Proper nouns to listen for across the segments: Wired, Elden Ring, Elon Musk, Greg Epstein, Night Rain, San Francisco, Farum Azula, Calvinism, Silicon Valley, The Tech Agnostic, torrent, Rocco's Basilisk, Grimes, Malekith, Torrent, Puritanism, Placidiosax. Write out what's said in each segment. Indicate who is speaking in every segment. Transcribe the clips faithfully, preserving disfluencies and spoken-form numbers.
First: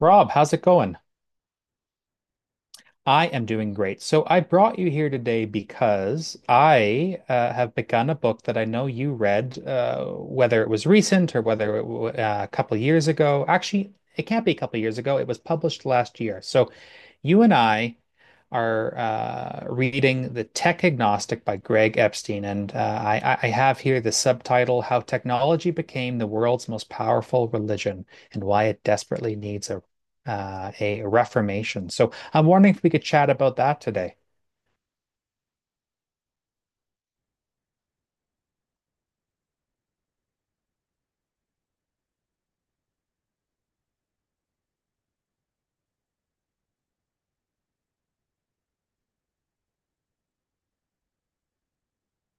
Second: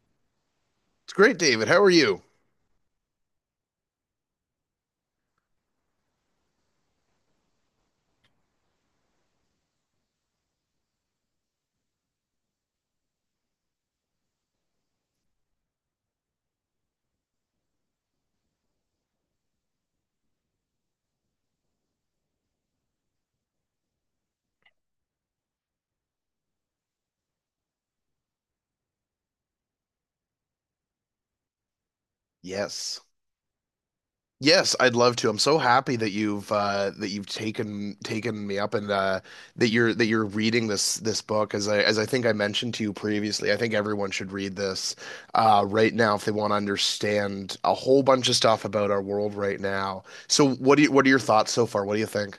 Speaker 1: Rob, how's it going?
Speaker 2: It's great, David. How are you?
Speaker 1: I am doing great. So I brought you here today because I uh, have begun a book that I know you read, uh, whether it was recent or whether it w uh, a couple years ago. Actually, it can't be a couple years ago. It was published last year. So you and I are uh, reading The Tech Agnostic by Greg Epstein. And uh, I, I have here the subtitle How Technology Became the World's Most Powerful Religion and Why It Desperately Needs a, uh, a Reformation. So I'm wondering if we
Speaker 2: Yes.
Speaker 1: could chat about that today.
Speaker 2: Yes, I'd love to. I'm so happy that you've uh that you've taken taken me up and uh that you're that you're reading this this book as I as I think I mentioned to you previously. I think everyone should read this uh right now if they want to understand a whole bunch of stuff about our world right now. So what do you, what are your thoughts so far? What do you think?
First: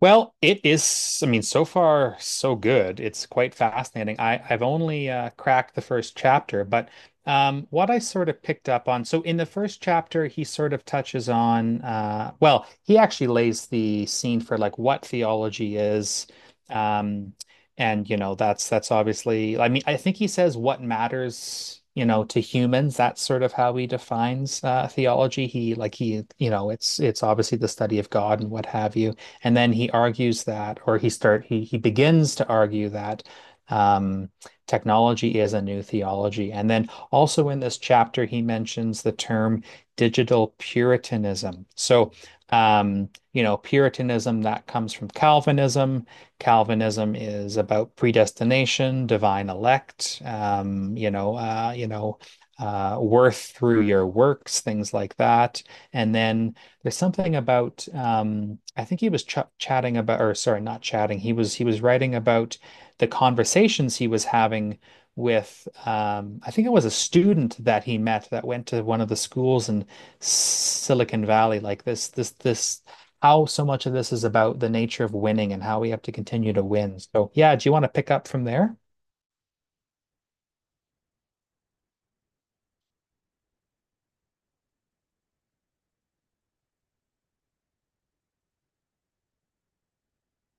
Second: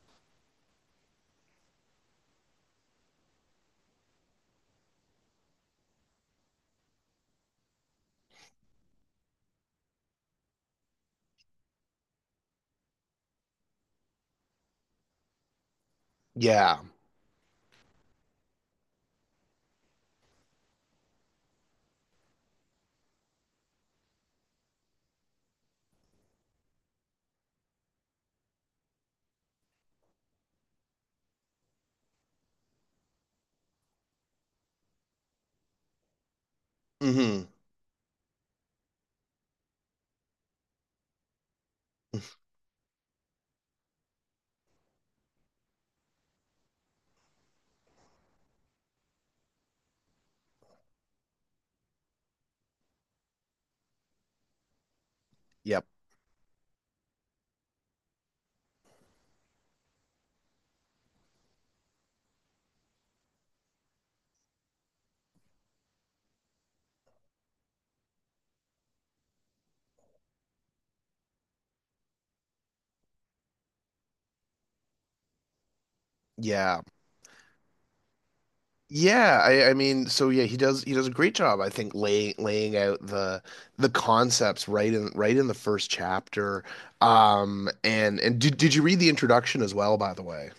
Speaker 1: Well, it is, I mean, so far so good. It's quite fascinating. I, I've only uh, cracked the first chapter, but um, what I sort of picked up on, so in the first chapter, he sort of touches on, uh, well, he actually lays the scene for like what theology is.
Speaker 2: Yeah.
Speaker 1: Um, and you know, that's that's obviously, I mean, I think he says what matters, you know, to humans. That's sort of how he defines uh, theology. He like he, you know, it's it's obviously the study of God and what have you. And then he argues that, or he start he he begins to argue that um, technology is a new theology. And then
Speaker 2: Hmm.
Speaker 1: also in this chapter, he mentions the term digital Puritanism. So, um, you know, Puritanism that comes from Calvinism. Calvinism is about predestination, divine elect, um, you know, uh, you know, uh, worth through your works, things like that.
Speaker 2: Yep.
Speaker 1: And then there's something about um, I think he was ch chatting about, or sorry, not chatting. He was he was writing about the conversations he was having with um, I think it was a student that he met that went to one of the schools in Silicon Valley. Like this, this, this, how so much of this is about the nature of winning and how we have to continue to
Speaker 2: Yeah.
Speaker 1: win. So yeah, do you want to pick up from there?
Speaker 2: Yeah, I, I mean, so yeah, he does he does a great job, I think, laying laying out the the concepts right in right in the first chapter. Um, and and did did you read the introduction as well, by the way?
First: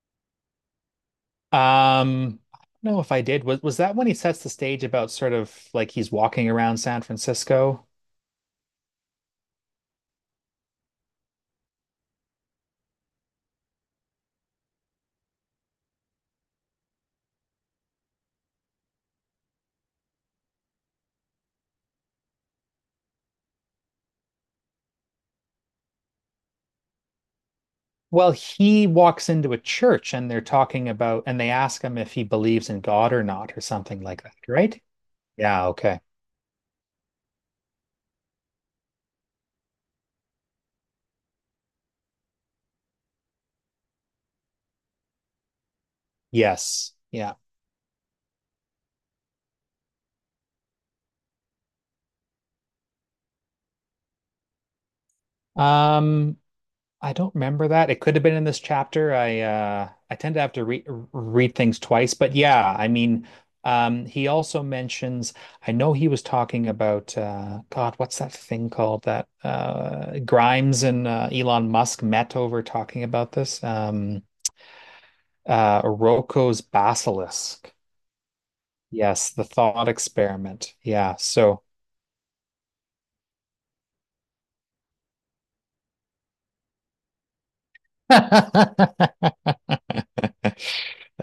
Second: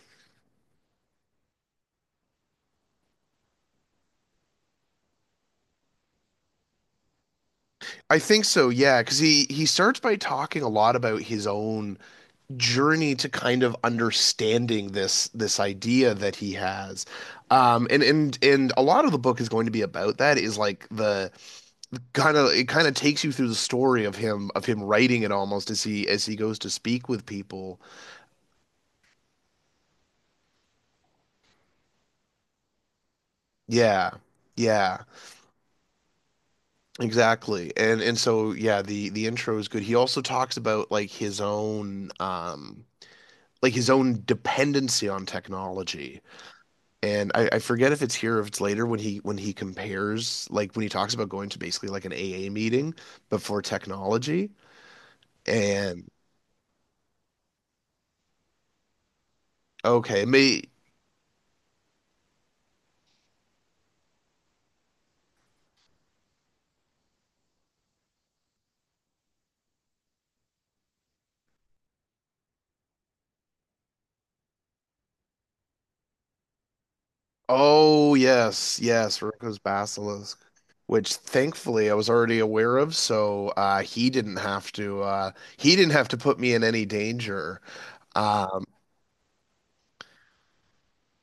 Speaker 1: Um, I don't know if I did. Was was that when he sets the stage about sort of like he's walking around San Francisco?
Speaker 2: I think so, yeah, because he he starts by talking a lot about his own journey to kind of understanding this this idea that he has. Um, and and and a lot of the book is going to be about that, is like the kind of it kind of takes you through the story of him of him writing it almost as he as he goes to speak with people.
Speaker 1: Well, he walks into a church and they're talking about, and they ask him if he believes in God or not, or something
Speaker 2: Yeah.
Speaker 1: like that, right?
Speaker 2: Yeah,
Speaker 1: Yeah, okay.
Speaker 2: exactly. And and so yeah, the the intro is good. He also talks about like his own um like his own dependency on technology.
Speaker 1: Yes.
Speaker 2: And
Speaker 1: Yeah.
Speaker 2: I, I forget if it's here or if it's later when he when he compares, like when he talks about going to basically like an A A meeting but for technology. And
Speaker 1: Um, I don't remember that. It could have been in this chapter. I uh I
Speaker 2: okay,
Speaker 1: tend to have
Speaker 2: may
Speaker 1: to re read things twice, but yeah, I mean, um he also mentions I know he was talking about uh God, what's that thing called that uh Grimes and uh, Elon Musk met over talking about this? Um Uh, Rocco's Basilisk.
Speaker 2: Oh, yes, yes,
Speaker 1: Yes, the
Speaker 2: Rocco's
Speaker 1: thought
Speaker 2: Basilisk,
Speaker 1: experiment.
Speaker 2: which
Speaker 1: Yeah, so
Speaker 2: thankfully I was already aware of, so uh, he didn't have to uh, he didn't have to put me in any danger. Um,
Speaker 1: that's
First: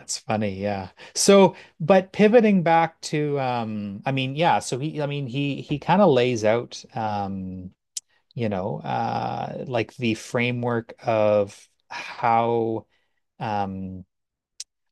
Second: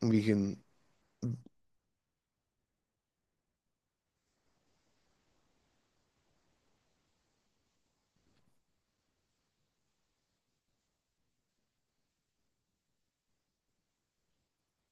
Speaker 2: we can,
Speaker 1: funny. Yeah. So, but pivoting back to, um, I mean, yeah. So he, I mean, he he kind of lays out, um, you know, uh, like the framework of how um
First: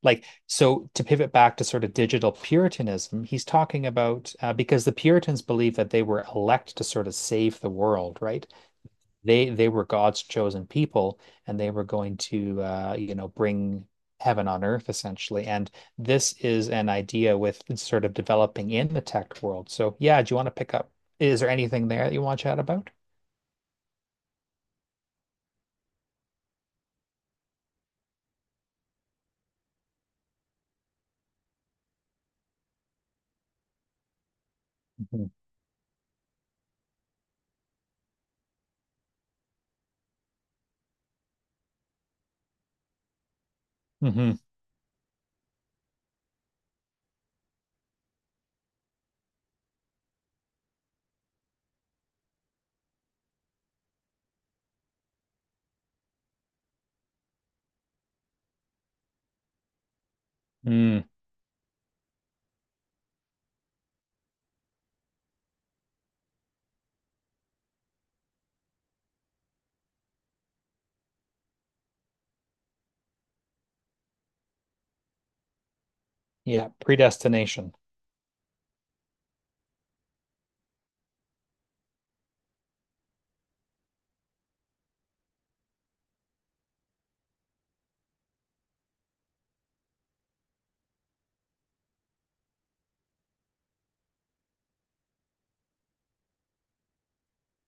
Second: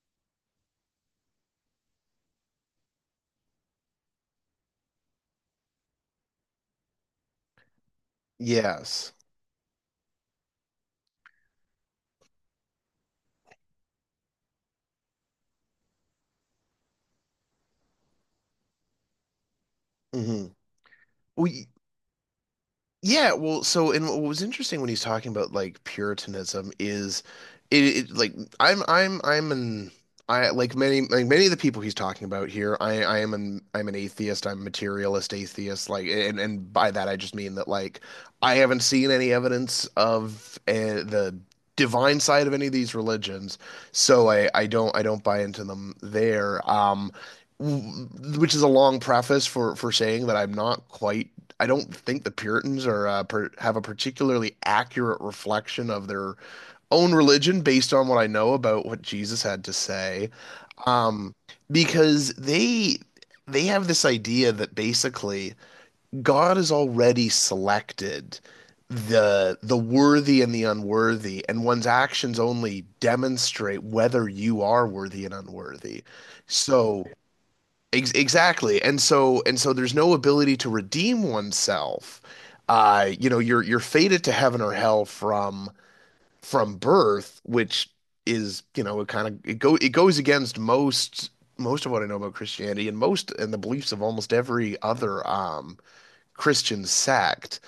Speaker 1: like, so to pivot back to sort of digital Puritanism, he's talking about uh, because the Puritans believed that they were elect to sort of save the world, right?
Speaker 2: yes.
Speaker 1: They they were God's chosen people, and they were going to, uh, you know, bring heaven on earth essentially. And this is an idea with sort of developing in the tech world. So yeah, do you want
Speaker 2: Hmm.
Speaker 1: to pick up? Is there anything there that you want to chat about?
Speaker 2: Yeah, well, so and what was interesting when he's talking about like Puritanism is it, it like I'm I'm I'm an I like many like many of the people he's talking about here, I I am an I'm an atheist, I'm
Speaker 1: Hmm.
Speaker 2: materialist atheist, like, and and by that I just mean that like I haven't seen any evidence of uh, the divine side of any of these religions, so
Speaker 1: Hmm.
Speaker 2: I I don't I don't buy into them there. Um w- which is a long preface for for saying that I'm not quite. I don't think the Puritans are uh, per have a particularly accurate reflection of their own religion based on what I know about what Jesus had to say.
Speaker 1: Mm.
Speaker 2: Um, because they they have this idea that basically God has already selected the the worthy and the unworthy, and one's actions only demonstrate whether you are worthy and unworthy.
Speaker 1: Yeah,
Speaker 2: So
Speaker 1: predestination.
Speaker 2: Ex- exactly. And so, and so there's no ability to redeem oneself. Uh, you know, you're you're fated to heaven or hell from from birth, which is, you know, it kind of it go it goes against most, most of what I know about Christianity, and most and the beliefs of almost every other um Christian sect.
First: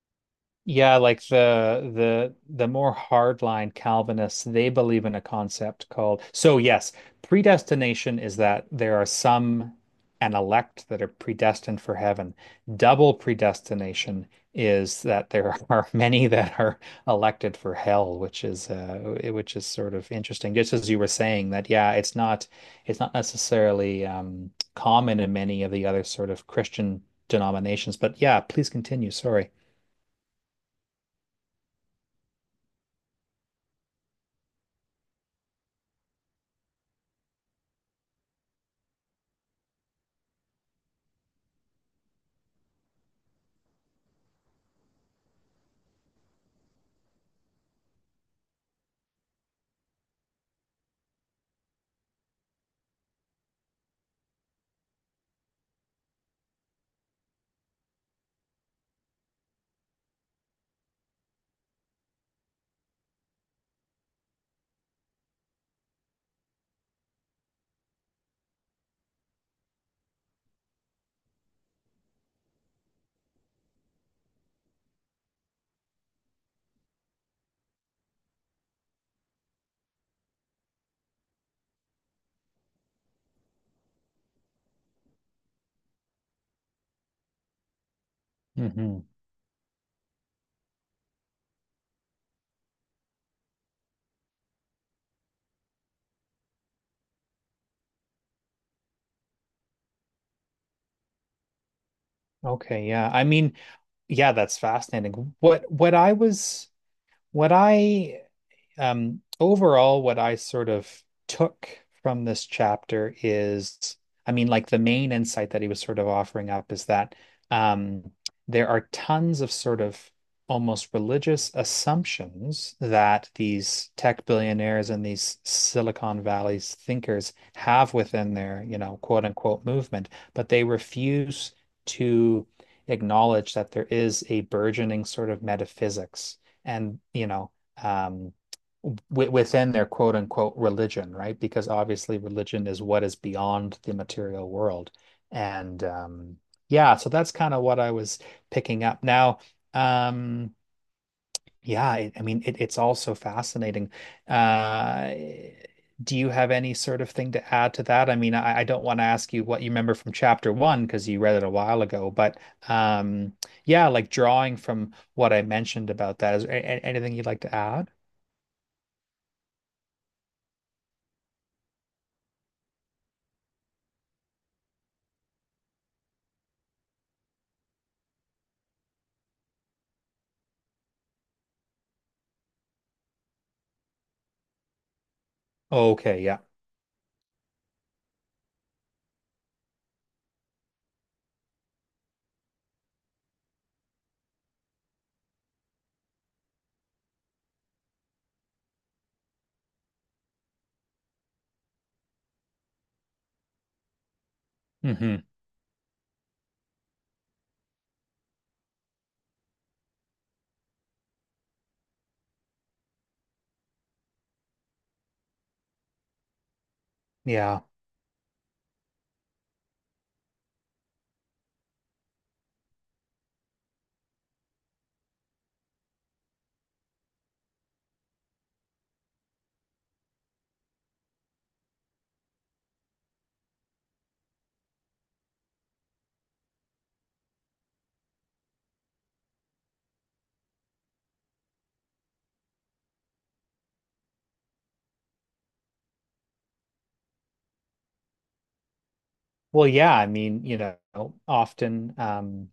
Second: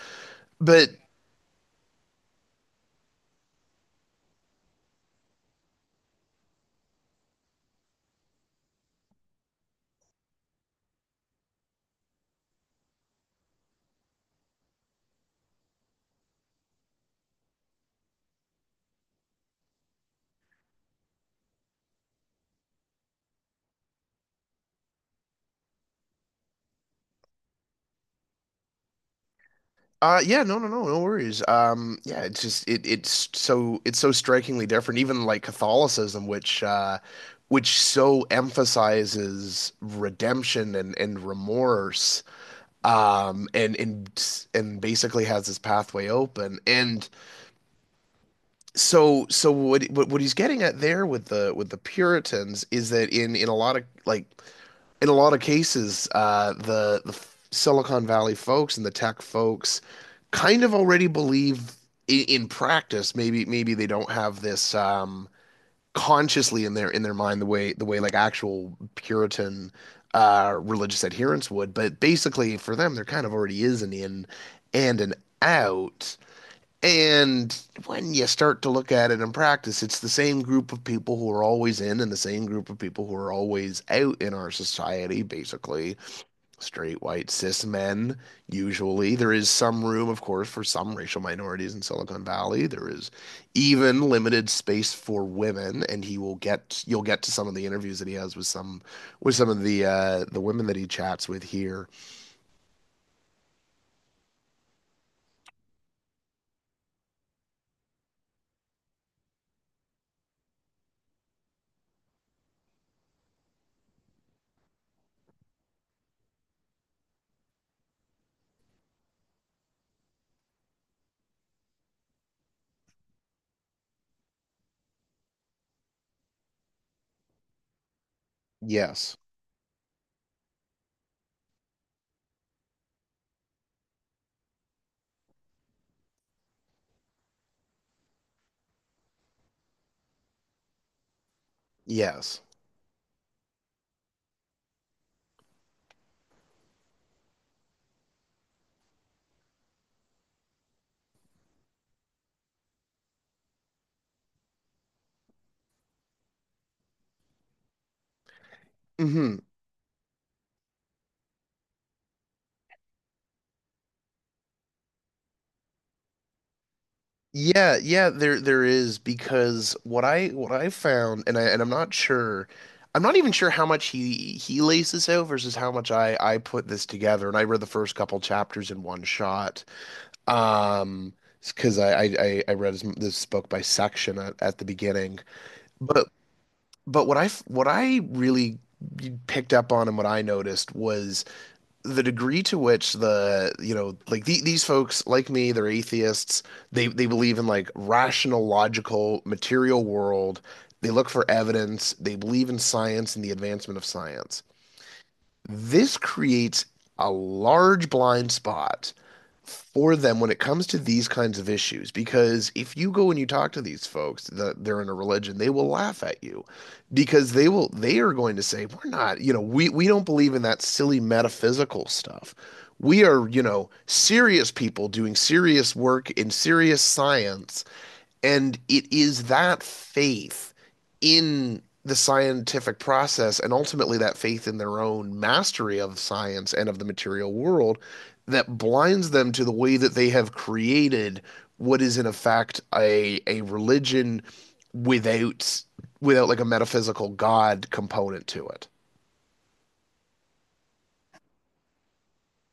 Speaker 2: But
Speaker 1: Yeah, like the the the more hardline Calvinists, they believe in a concept called so yes, predestination is that there are some an elect that are predestined for heaven. Double predestination is that there are many that are elected for hell, which is uh which is sort of interesting. Just as you were saying that yeah, it's not it's not necessarily um common in many of the other sort of Christian denominations, but yeah, please continue. Sorry.
Speaker 2: Uh yeah, no no no no worries. Um yeah, it's just it it's so it's so strikingly different, even like Catholicism, which uh which so emphasizes redemption and and remorse, um and and and basically has this pathway open. And so so what what what he's getting at there with the with the Puritans is that in in a lot of like in a lot of cases, uh, the the Silicon Valley folks and the tech folks kind of already believe in, in practice. Maybe maybe they don't have this um, consciously in their in their mind the way the way like actual Puritan uh, religious adherents would. But basically, for them, there kind of already is an in and an out. And when you start to look at it in practice, it's the same group of people who are always in and the same group of people who are always out in our society, basically straight, white, cis men,
Speaker 1: Mhm.
Speaker 2: usually. There is some room, of course, for some racial minorities in Silicon Valley. There is even limited space for women, and he will get you'll get to some of the interviews that he has with some, with some of the uh the women that he chats with here.
Speaker 1: Okay, yeah. I mean, yeah, that's fascinating. What what I was what I um Overall, what I sort of took from this chapter is I mean like the main insight that he was sort of offering up is that um there are tons of sort of almost religious assumptions that these tech billionaires and these Silicon Valley's thinkers have within their, you know,
Speaker 2: Yes.
Speaker 1: quote unquote movement, but they refuse to acknowledge that there is a burgeoning sort of metaphysics and you know um, w within their quote unquote religion, right? Because obviously
Speaker 2: Yes.
Speaker 1: religion is what is beyond the material world, and um, yeah, so that's kind of what I was picking up now. Um, yeah, I, I mean, it, it's all so fascinating. Uh, do you have any sort of thing to add to that? I mean, I, I don't want to ask
Speaker 2: Hmm.
Speaker 1: you what you remember from chapter one because you read it a while ago, but um, yeah, like drawing from what I mentioned about that, is there a- anything you'd like to
Speaker 2: Yeah,
Speaker 1: add?
Speaker 2: yeah, there there is, because what I what I found, and I and I'm not sure, I'm not even sure how much he he lays this out versus how much I I put this together, and I read the first couple chapters in one shot. Um because I, I I I read his, this book by section at, at the beginning. But
Speaker 1: Okay, yeah.
Speaker 2: but what I f- what I really picked up on and what I noticed was the degree to which the, you know, like the, these folks like me, they're atheists, they they believe in like rational, logical material world, they look for evidence, they believe in science and the advancement of science.
Speaker 1: Hmm.
Speaker 2: This creates a large blind spot for them when it comes to these kinds of issues, because if you go and you talk to these folks that they're in a religion, they will laugh at you, because they
Speaker 1: Yeah.
Speaker 2: will, they are going to say, we're not, you know, we we don't believe in that silly metaphysical stuff, we are, you know, serious people doing serious work in serious science. And it is that faith in the scientific process, and ultimately that faith in their own mastery of science and of the material world, that blinds them to the way that they have created what is in effect a a religion without, without like a metaphysical God component to it.
Speaker 1: Well, yeah, I mean, you know, often um,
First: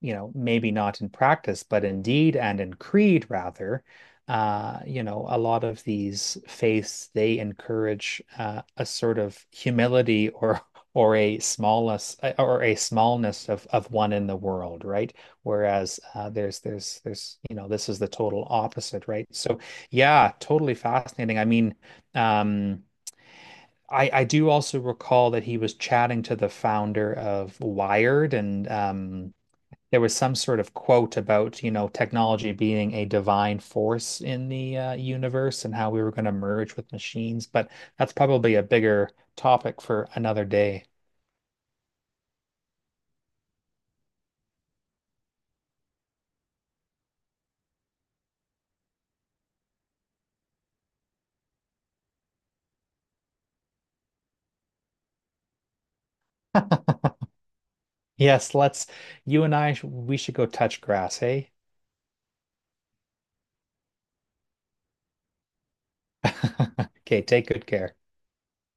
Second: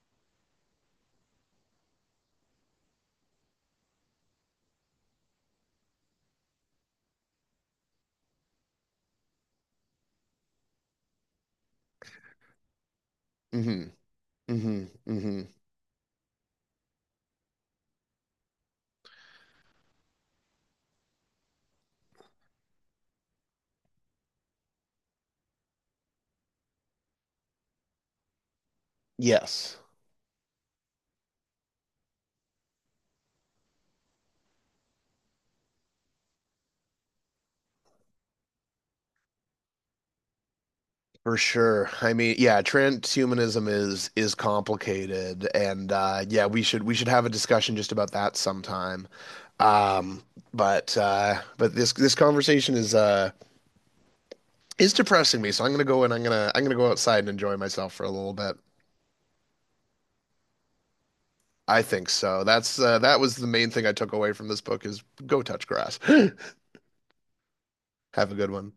Speaker 1: you know, maybe not in practice, but in deed and in creed, rather, uh, you know, a lot of these faiths, they encourage uh, a sort of humility or or a smallness uh, or a smallness of of
Speaker 2: Hmm.
Speaker 1: one in the world,
Speaker 2: Hmm.
Speaker 1: right?
Speaker 2: Hmm.
Speaker 1: Whereas uh, there's there's there's you know, this is the total opposite, right? So yeah, totally fascinating. I mean, um, I, I do also recall that he was chatting to the founder of Wired and um,
Speaker 2: Yes.
Speaker 1: there was some sort of quote about, you know, technology being a divine force in the uh, universe and how we were going to merge with machines, but that's probably a bigger topic for another day.
Speaker 2: For sure. I mean, yeah, transhumanism is is complicated, and uh yeah, we should we should have a discussion just about that sometime. Um but uh but this this conversation is uh is depressing me, so I'm gonna go, and I'm gonna I'm gonna go outside and enjoy myself for a little
Speaker 1: Yes,
Speaker 2: bit.
Speaker 1: let's, you and I, we should go touch grass, hey?
Speaker 2: I think so. That's uh that was the main thing I took away from this book is go touch grass.
Speaker 1: Okay, take good care.
Speaker 2: Have a good one.